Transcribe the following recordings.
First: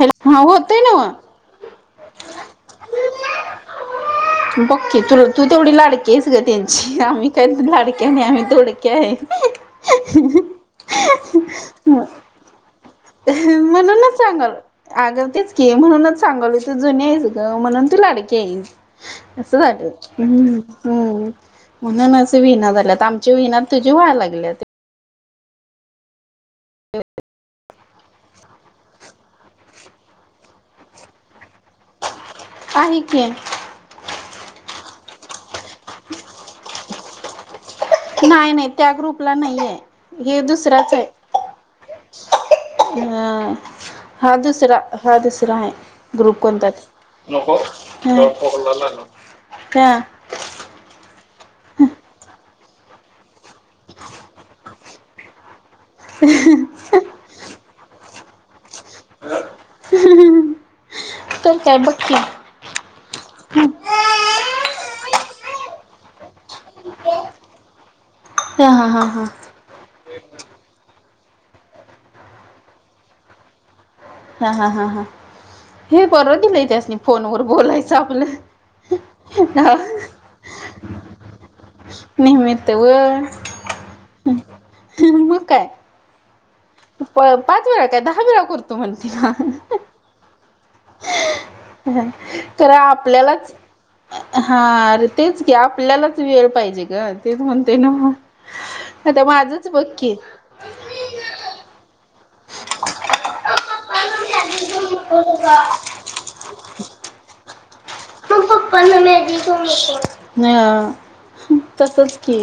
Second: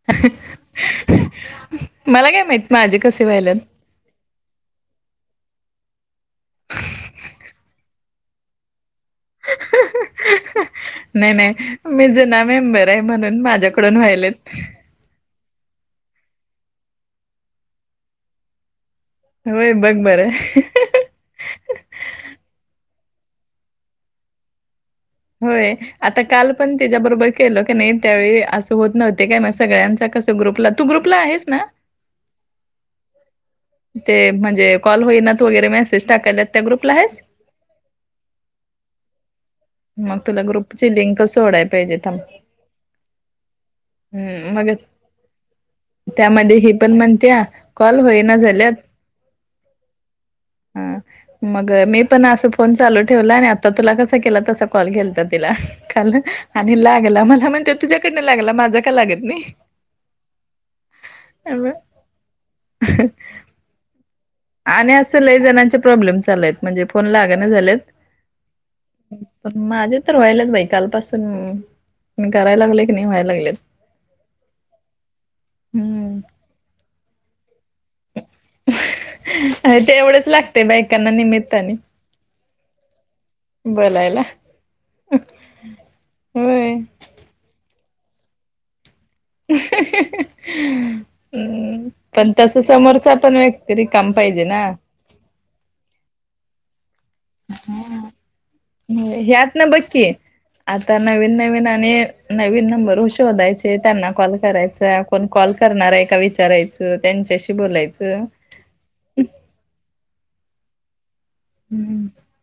Hello हा होतय नव्ह मला काय माहित माझे कसे व्हायल्यात. बगकी. तु तू तेवढी लाडकी आहेस ग त्यांची आम्ही काही लाडक्या नाही, आम्ही तोडक्या हाय. [inaudible] नाय नाय. मी जुना मेंबर आहे म्हणून माझ्याकडून व्हायलेत. आग तेच की म्हणूनच सांगलोय त जुनी आहेस ग म्हणून तू लाडकी आहेस. अस होय व्हायलय. बघ बरं. हम्. म्हणून असे विहिना झाल्यात आमची विहिना तुझी व्हा्यलागल्यात. होय. आता काल पण त्याच्याबरोबर केल क नाही त्यावेळी असं होत नव्हते काय मग सगळ्यांचा कसं ग्रुपला तू ग्रुपला आहेस ना. आहे की. ते म्हणजे कॉल होईनात वगैरे मेसेज टाकाल्यात त्या ग्रुपला हाईस. नाही नाही त्या ग्रुपला नाहीेय. मग हे तुला ग्रुपची दुसराच हाय. लिंक सोडाय पाहिजे थांब. हं. हा हम्म मग दुसरा हा दुसरा हाय ग्रुप त्यामध्ये कोणता ही त पण म्हणत्या कॉल होईना झाल्यात का. हा. मग मी पण असं फोन चालू ठेवला आणि आता तुला कसा केला तसा कॉल गेलता तिला. खल आणि लागला मला म्हणत्यात तुझ्याकडन लागला माझा का लागत नही. तर काय बग की. आणि असं लई जणांचे प्रॉब्लेम चालु हायत. म्हणजे फोन लागना झालेत. ह हां हां हां. पण माझे तर व्हायलेत बाई कालपासून मी करायला लागलोय क नाई, व्हायला लागलेत. हा हा हा हा. हे हम्म बर दिलंय त्यासनी फोन वर बोलायचं. आपलं होय तेवढंच लागतेय बायकांना निमित्ताने. निम्हीत वय. बोलायला. काय होय. पाच वेळा काय दहा बेरा करतो म्हणते ना. [inaudible] हम्म पण तस तर समोरच पण आपल्यालाच तरी काम पाहिजे हा ना. अरे तेच की. आपल्यालाच वेळ पाहिजे ग. तेच म्हणते नावो. आता ह्यात ना माझंच बघकी बक्की. आता नवीन नवीन आणि नवीन नंबर शोधायचे, त्यांना कॉल करायचे. कोण कॉल करणार हाय का विचारायचं, त्यांच्याशी बोलायचं. नेहा. हम्म तसच की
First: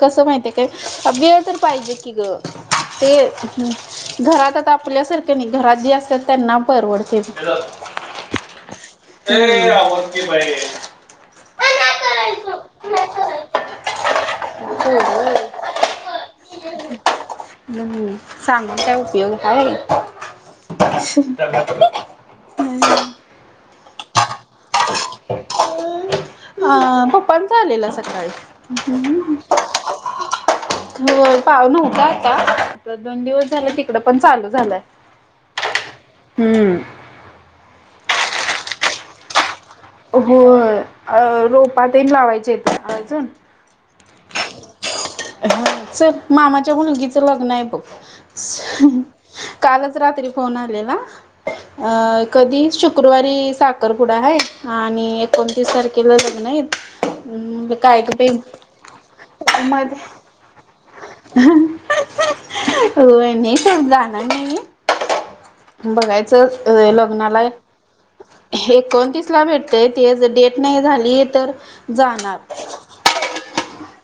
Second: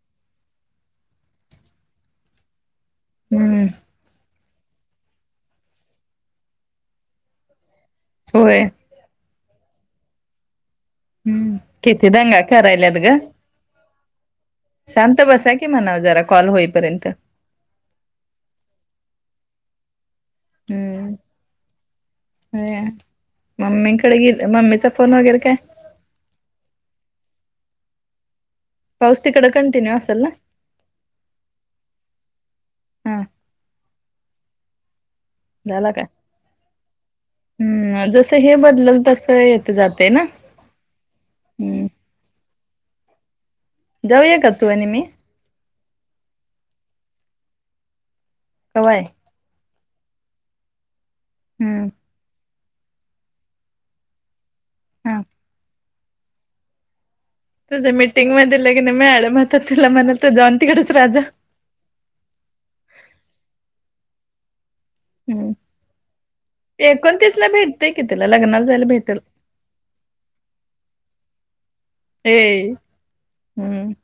कसं माहिती आहे काय वेळ तर पाहिजे की ग. ते हम्म घरात. आपल्यासारख्या नाही घरात जे असतात त्यांना परवडते. होय. [unintelligible] हम्म किती दगा करायलात ग. शांत बसा की म्हणा जरा कॉल होईपर्यंत. सांगून काय उपयोग ह. अ मम्मीकडे गे मम्मीचा फोन वगैरे काय? ह पप्पांचा आलेला सकाळी. पाऊस तिकडं कंटिन्यू असेल ना. हो पाऊलव्हता आता आ हा दोन दिवस झाले तिकड पण चालू झालंय. झाला काय हम् जस हे बदलल तस य. हो हम्म रोपातहीन लावायचेेत अजून. जाऊया क तू आहे नि मी. च मामाच्या मुलगीचं लग्न आहे बघ. कवाय कालच रात्री फोन आ हम्म कधी? शुक्रवारी साखरपुडा आहे आणि हा एकोणतीस तारखेला लग्न आहेत. म्हणलं तुझं काय ग बाई मीटिंग मध्ये लगेन म आडमत तुला म्हणत जॉन तिकडच राहत. होणे स जाण नाही. हम्म बघायचं एकोणतीस लग्नाला ला भेटतय की तिला लग्नाला जायला भेटेल एकोणतीस. भेटतय ते डेट नाही झाली तर जाणार. ए हम्म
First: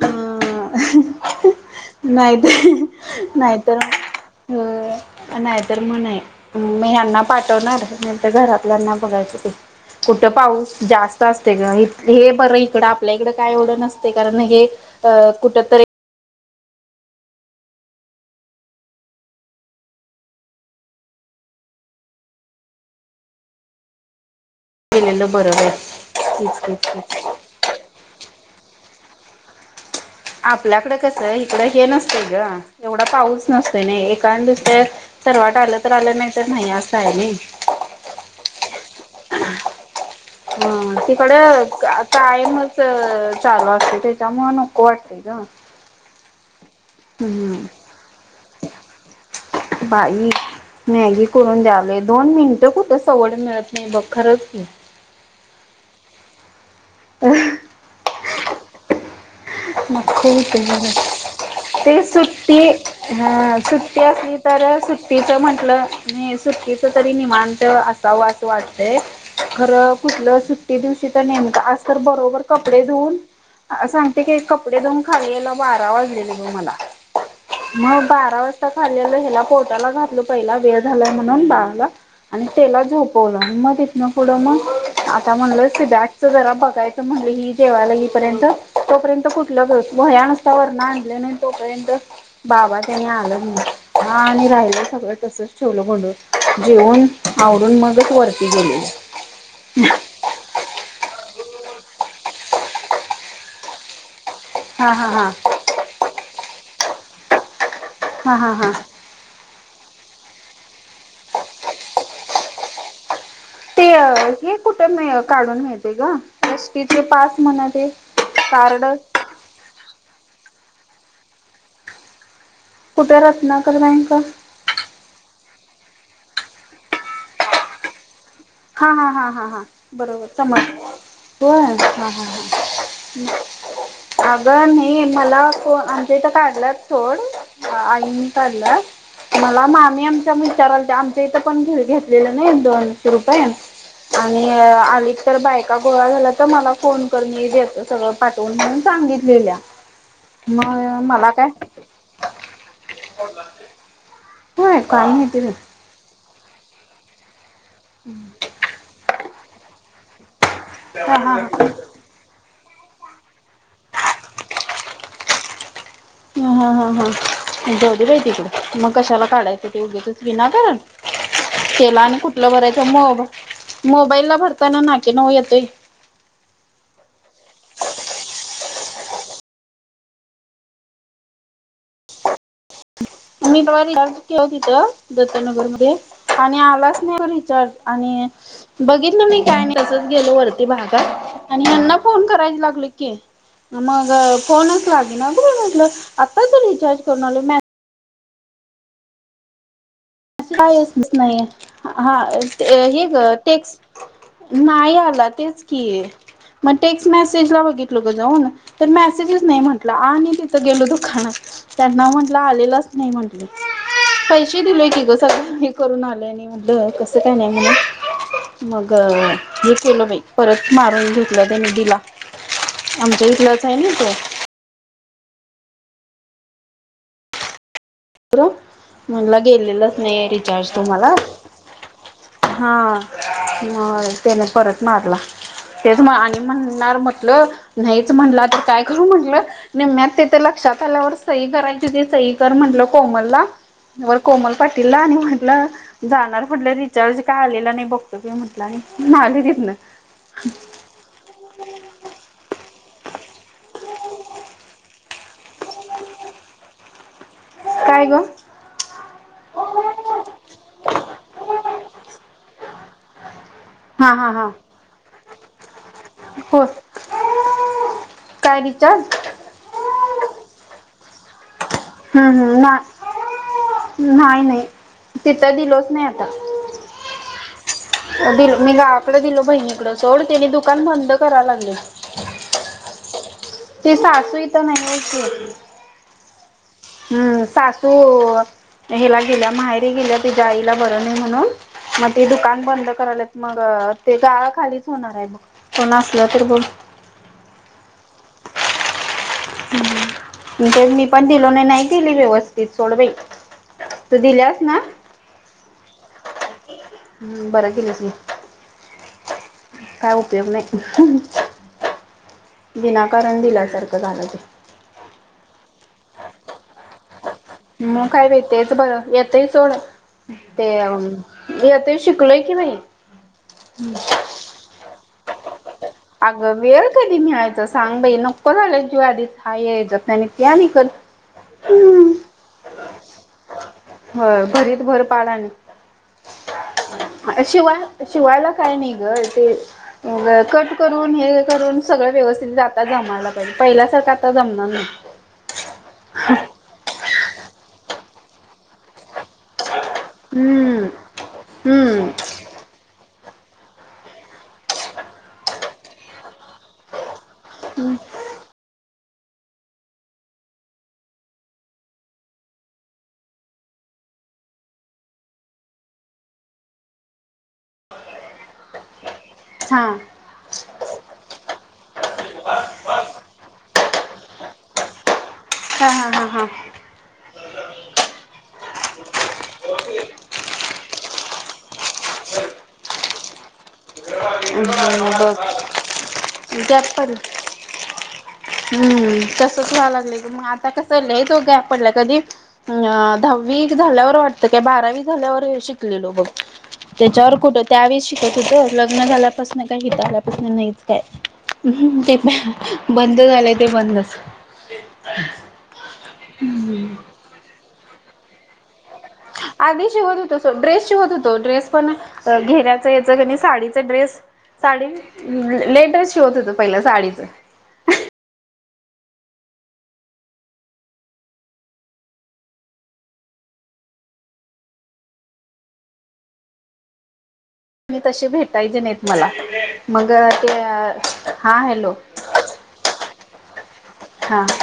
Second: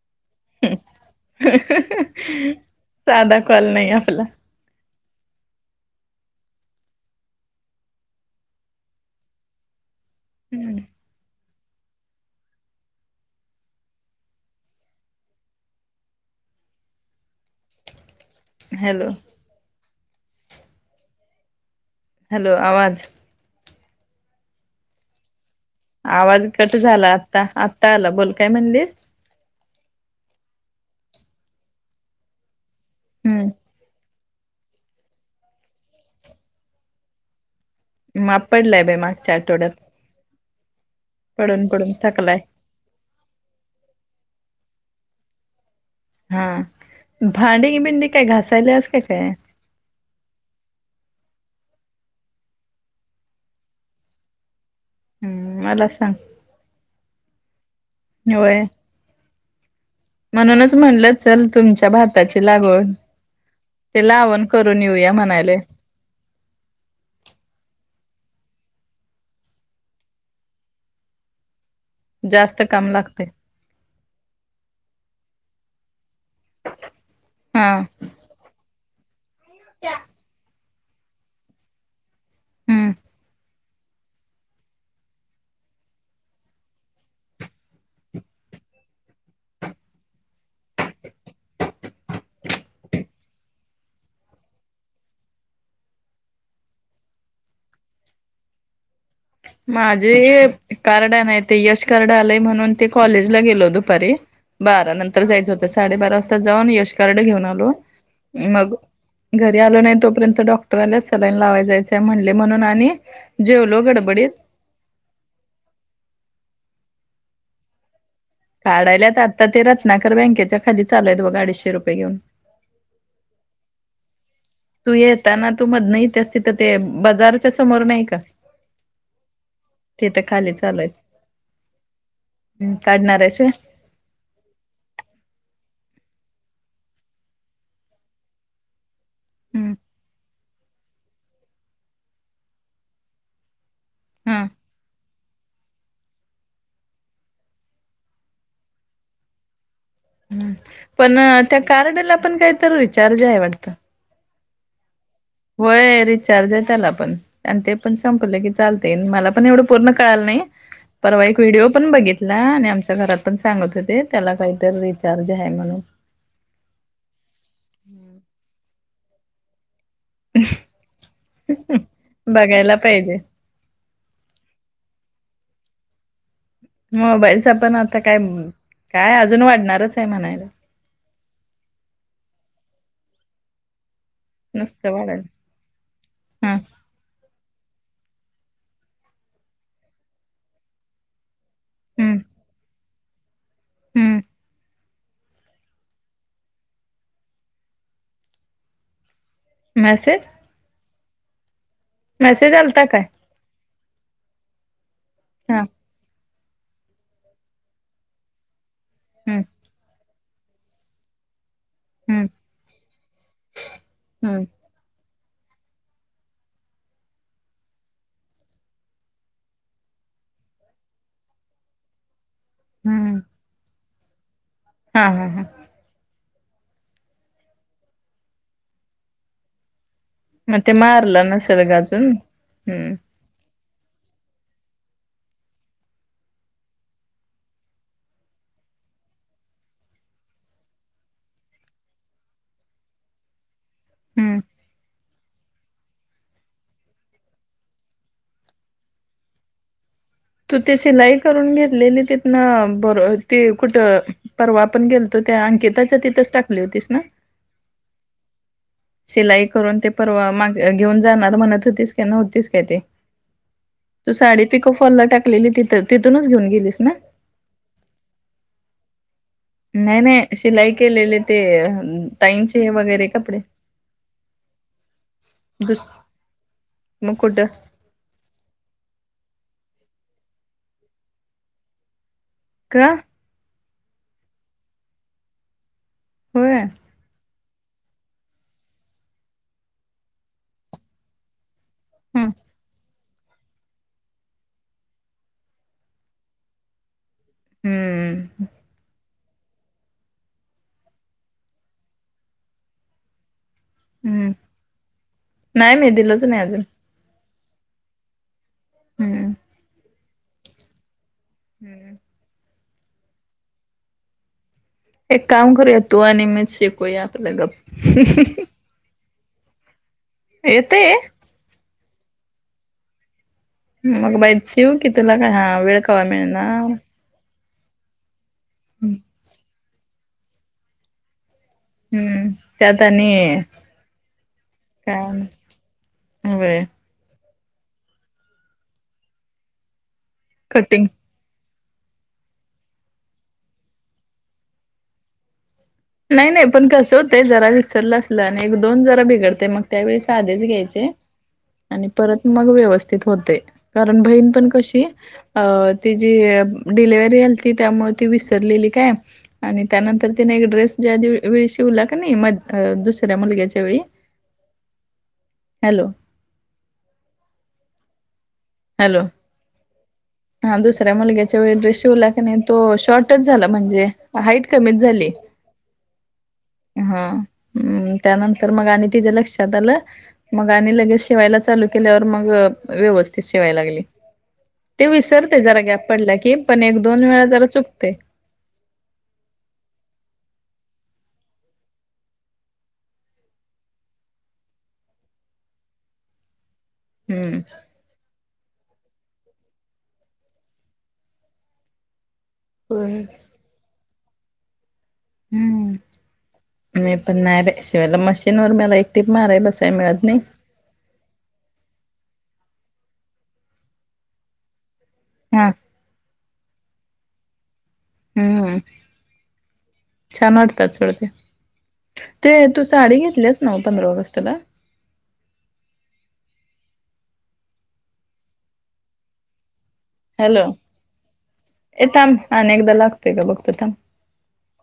अ नाहीतर साधा कॉल नाहीतर नाही आपला [inaudible] नाही तरर म मी ह्यांना पाठवणार नाही तर घरातल्यांना बघायच ते. कुठं पाऊस जास्त असते ग हे बरं इकडं आपल्या इकडं काय एवढं नसते कारण नाही. अ कुठत. हॅलो! हॅलो आवाज. केलेल बरोबर. आवाज कट झाला आता आत्ता आला बोल काय म्हणलीस. आपल्याकडे कस, इकडं हे नसतय ग, एवढा पाऊस हम्म नसतोय ना काण दिसत सर्वट आलं तर आलं नाही तर नाही असं आहे नाही. माप पडलाय बाई, मागच्या आठवड्यात. हम्, तिकड आ पडून पडून का थकलाय कायमच चालू असतय त्याच्यामुळ नको वाटतय ग. हम्म, हम्म. भांडी बिंडी काय घासायल्यास क काय? बाई मॅगी करून दद्यायलोय, दोन मिनटं कुठं सवड मिळत नाही बघ, खरंच हम्म, मला सांग [unintelligible] [inaudible] होय. म्हणूनच म्हणलं चल [unintelligible] तुमच्या ते भाताची सुट्टी लागवड [unintelligible] ते असली लावण तर करून येऊया सुट्टीच म्हणायलोय म्हंटलं नाही सुटकीच तरी निमांत असावं असं वाटतय खरं कुठलं सुट्टी दिवशी तर नेमक, आज तर बरोबर जास्त कपडे काम धुऊन लागते सांगते की, कपडे धूऊन खाली यायला बारा वाजलेले बग मला, हा मग बारा वाज खाली आल, ह्याला पोटाला घातल पहिला, वेळ झालाय म्हणून बाळाला. आणि तेला हम्म झोपवलं, मग तिथन पुढं मग, आता म्हणलं ते बॅट जरा बघायचं म्हणलं, ही जेवायला येईपर्यंत तोपर्यंत कुठलं ग, वह्या नुसता वरण आणलं नाही तोपर्यंत बाबा त्यानी आलं, म्ह आणि राहिलं सगळं तसच ठेवलं वढुन जेऊन, आवरुन मगच वरती गेलो. माझे कार्ड हाय माहिती हाय, ते यश कार्ड आलंय म्हणून ते कॉलेज ला गेलो दुपारी हा बारा हा नंतर हा जायचं होतं, साडेबारा वाजता जाऊन यश कार्ड घेऊन आलो हा हा हा मग घरी आलो नाही तोपर्यंत, डॉक्टर आल्यात सलाईन लावाय जायचंय म्हणले म्हणून, आणि जेवलो ते गडबडीत हे कुठे म काढून मिळतय ग, एसटीचे पास म्हण ते? कार्ड काढायल्यात, आता ते रत्नाकर बँकेच्या खाली चालू आहेत बघ, अडीचशे रुपये घेऊन. कुठ रत्नाकर बँक? तू येताना तू मधन इत्यास तिथं ते बाजारच्या समोर नाही का हा हा हा हा हा, तिथं बरोबर खाली समोर. चालू होय, हा हा हा. आहेत काढणार आहेस होय अगं नाही, मला फो आमच्या इथं काढल्यात सोड, आईनी काढल्यात मला हम्म मामी आमच्या विचारालत्या, आमच्या इथं पण घेतलेलं नाही दोनशे रुपये हा आणि आली तर बायका गोळा झाल्या तर, मला फोन कर, मीे देतो सगळं पाठवून म्हणून सांगितलेल्या. ह मग पण मला काय त्या कार्डला पण काय तर रिचार्ज आहे वाटतं? होय काय माहिती बाई? होय, रिचार्ज आहे त्याला पण, आणि ते पण संपलं की चालतय, मला पण एवढं पूर्ण कळाल नाही. हा परवा हा एक व्हिडिओ पण बघितलाय आणि आमच्या घरात पण सांगत होते, त्याला काहीत रिचार्ज आहे म्हणून हा हा हा हा, जाऊदे बाई तिकड, मग कशाला काढायचं ते उगच विनाकारण, तेला आणि कुठलं बघायला भरायचं पाहिजे मग मोबाईला भरताना नाके नऊ येतोय मोबाईलच पण आता काय, काय अजून वाढणारच आहे म्हणायला मी तेव्हा रिचार्ज नुसतं [unintelligible] वाढल दत्तनगरमध्ये [unintelligible] हम्म आणि आलाच नाही ग रिचार्ज आणि बघितलं नाही काय नाही तसच गेलो वरती भागात आणि यांना हम्म फोन करायला लागलो की मग हम्म. फोनच लागे ना ब म्हटलं आताच रिचार्ज करून आ मॅसेज काहीच नाही हा मेसेज आलता काय हे ग टेक्स नाही आला हा तेच की. मग टेक्स्ट मेसेज ला बघितलो ग जाऊ तर हम्म मेसेजस नाही म्हटला आणि गेलो दुकानात त्यांना हम्म म्हंटलं आलेलच नाही म्हटले हम्म पैसे दिलेय की ग हे करून आलं आणि म्हटलं कसं काय नाही म्हण मग हे केलं बाई परत मारून घेतलं त्यानी दिला. हम्म. आमच्या इथलाच आहे ना तो. हा हा हा मला गेलेलंच नाही आहे मग रिचार्ज ते तुम्हाला मारलं नसेल ग अजून हा हम्म. ह त्याने परत मारला. ते त आणि म्हणणार म्हटलं नाहीच म्हटला तर काय करू म्हंटलं. निम्म्यात तेिथे लक्षात आल्यावर सही करायची ती सही कर म्हंटलं कोमल ला वर हम्म कोमल पाटील ला आणि म्हटलं जाणार फुटलं रिचार्ज काय आलेला नाही बघतो का म्हटलं आलेलीतन तू ते सिलाई करून घेतलेली तिथ ना बर ते कुठं परवा पण गेलतो त्या अंकिताच्या तिथंच टाकली होतीस ना. काय ग सिलाई करून ते परवा माग घेऊन जाणार म्हणत होतीस का न्हतीस काय ते तू हा हा साडी हा पिको फॉल ला टाकली तिथं तिूनच घेऊन हो गेलीस ना? काय रिचार्ज? नाही नाही शिलाई केलेले ते हम्म हम्म ताईचे ना वगैरे कपडे नाही नाही तिथं दुस दिलोच नाही आता. मग कुठ? दि मी गावाकडे दिलो बहिणीकड सोड त्यानी दुकान बंद करावला लागलेत. का? ती सासू इथे नाहीये की. होय. हम् सासू हेला गेल्या माहेरी गेल्या तिच्या आईला बर नाही म्हणून म ते हम्म दुकान बंद करालेत मग ते गाळा खालीच होणार आहे बग कोण असलं तर बग. हम्म मी पण दिलो नाही नाही दिली व्यवस्थित सोड बाई. तू हम्म दिलेस ना नाही मी दिलोच नाही अजून बरं केलीस मग. हम्म काय उपयोग नाही. हम्म विनाकारण दिल्यासारखं झालं ते. एक काम करुया तू आणि मिच शिकूया आपलं गप्प. मग काय ग तेच बरं येतय सोड ते येतंय येतंय शिकलोय की मी मग बाईच शिव की तुला आ वेळ कवा अगं मिळणार वेळ कधी मिळायचा सांग बाई नको झालाय जीव आधीच हाय ह्या हेच्यातून आणी छान इकल. हम्म त्यात आणि होय भरीत भर काय नाही. पाडाने व्हयं. शिवाय शिवायला काय नाही ग ते कट कटिंग अंघोळ करून सगळं व्यवस्थित जाता जमायला पाहिजे पहिल्यासारखं आता जमणार नाही. नाही नाही पण कसं होतं जरा विसरलं असलं आणि एक दोन जरा बिघडते मग त्यावेळेस साधेच हम्म घ्यायचे आणि हम्म परत मग व्यवस्थित होतय कारण बहीण पण कशी अ तिची डिलिवरी आ ती त्यामुळे ती विसरलेली काय आणि त्यानंतर तिने एक ड्रेस ज्या दिव वेळी शिवला का नाही म दुसऱ्या मुलग्याच्या वेळी हॅलो. [inaudible] हॅलो. हा. हा दुसऱ्या मुलग्याच्या वेळी ड्रेस शिवला की नाही तो शॉर्टच झाला म्हणजे हाईट कमीच झाली. [inaudible] हां हां हां हां. हां हंम त्यानंतर मगं आणि तिच्या लक्षांत आलं मगं आणि लगेच शिवायला चालूं केल्यावर मगं व्यवस्थित शिवायला लागली. ते बघ विसरते जरा गॅप पडला की पण एक गॅप दोन वेळा पडला जरा चुकते. हम्म तसच व्हाय लागलंय मग आता कसं लई तो गॅप पडला कधी. अ दहावी झाल्यावर वाटतं काय बारावी झाल्यावर शिक शिकलेलो बघ त्याच्यावर हम्म. कुठं त्यावेळेस शिकत होतो. लग्न झाल्यापासन काय इथे आल्यापासुन नाहीच काय हू हू हू. होय. बंद झालंय ते बंदचं हम्मं मी पणं मॅड आहे शिवायला मशीन वर मला एक टीप माराय बसाय आदी मिळत शिवत नाही. होतस. ड्रेस शिवत होतो ड्रेस पणं घेण्याचं याचं कणी साडीचा ड्रेस साडी हा लेटस शिवत होतो पहिलं साडीचं हम्म छान वाटतांत खरं ते, ते तू साडी घेतलीसं नां पंधरा ऑगस्टला? मी तसे भेटायचे नाहीतं मला मगं ते हां हॅलो. आं न एकदा लागते आहे कां बघते थांब. हां.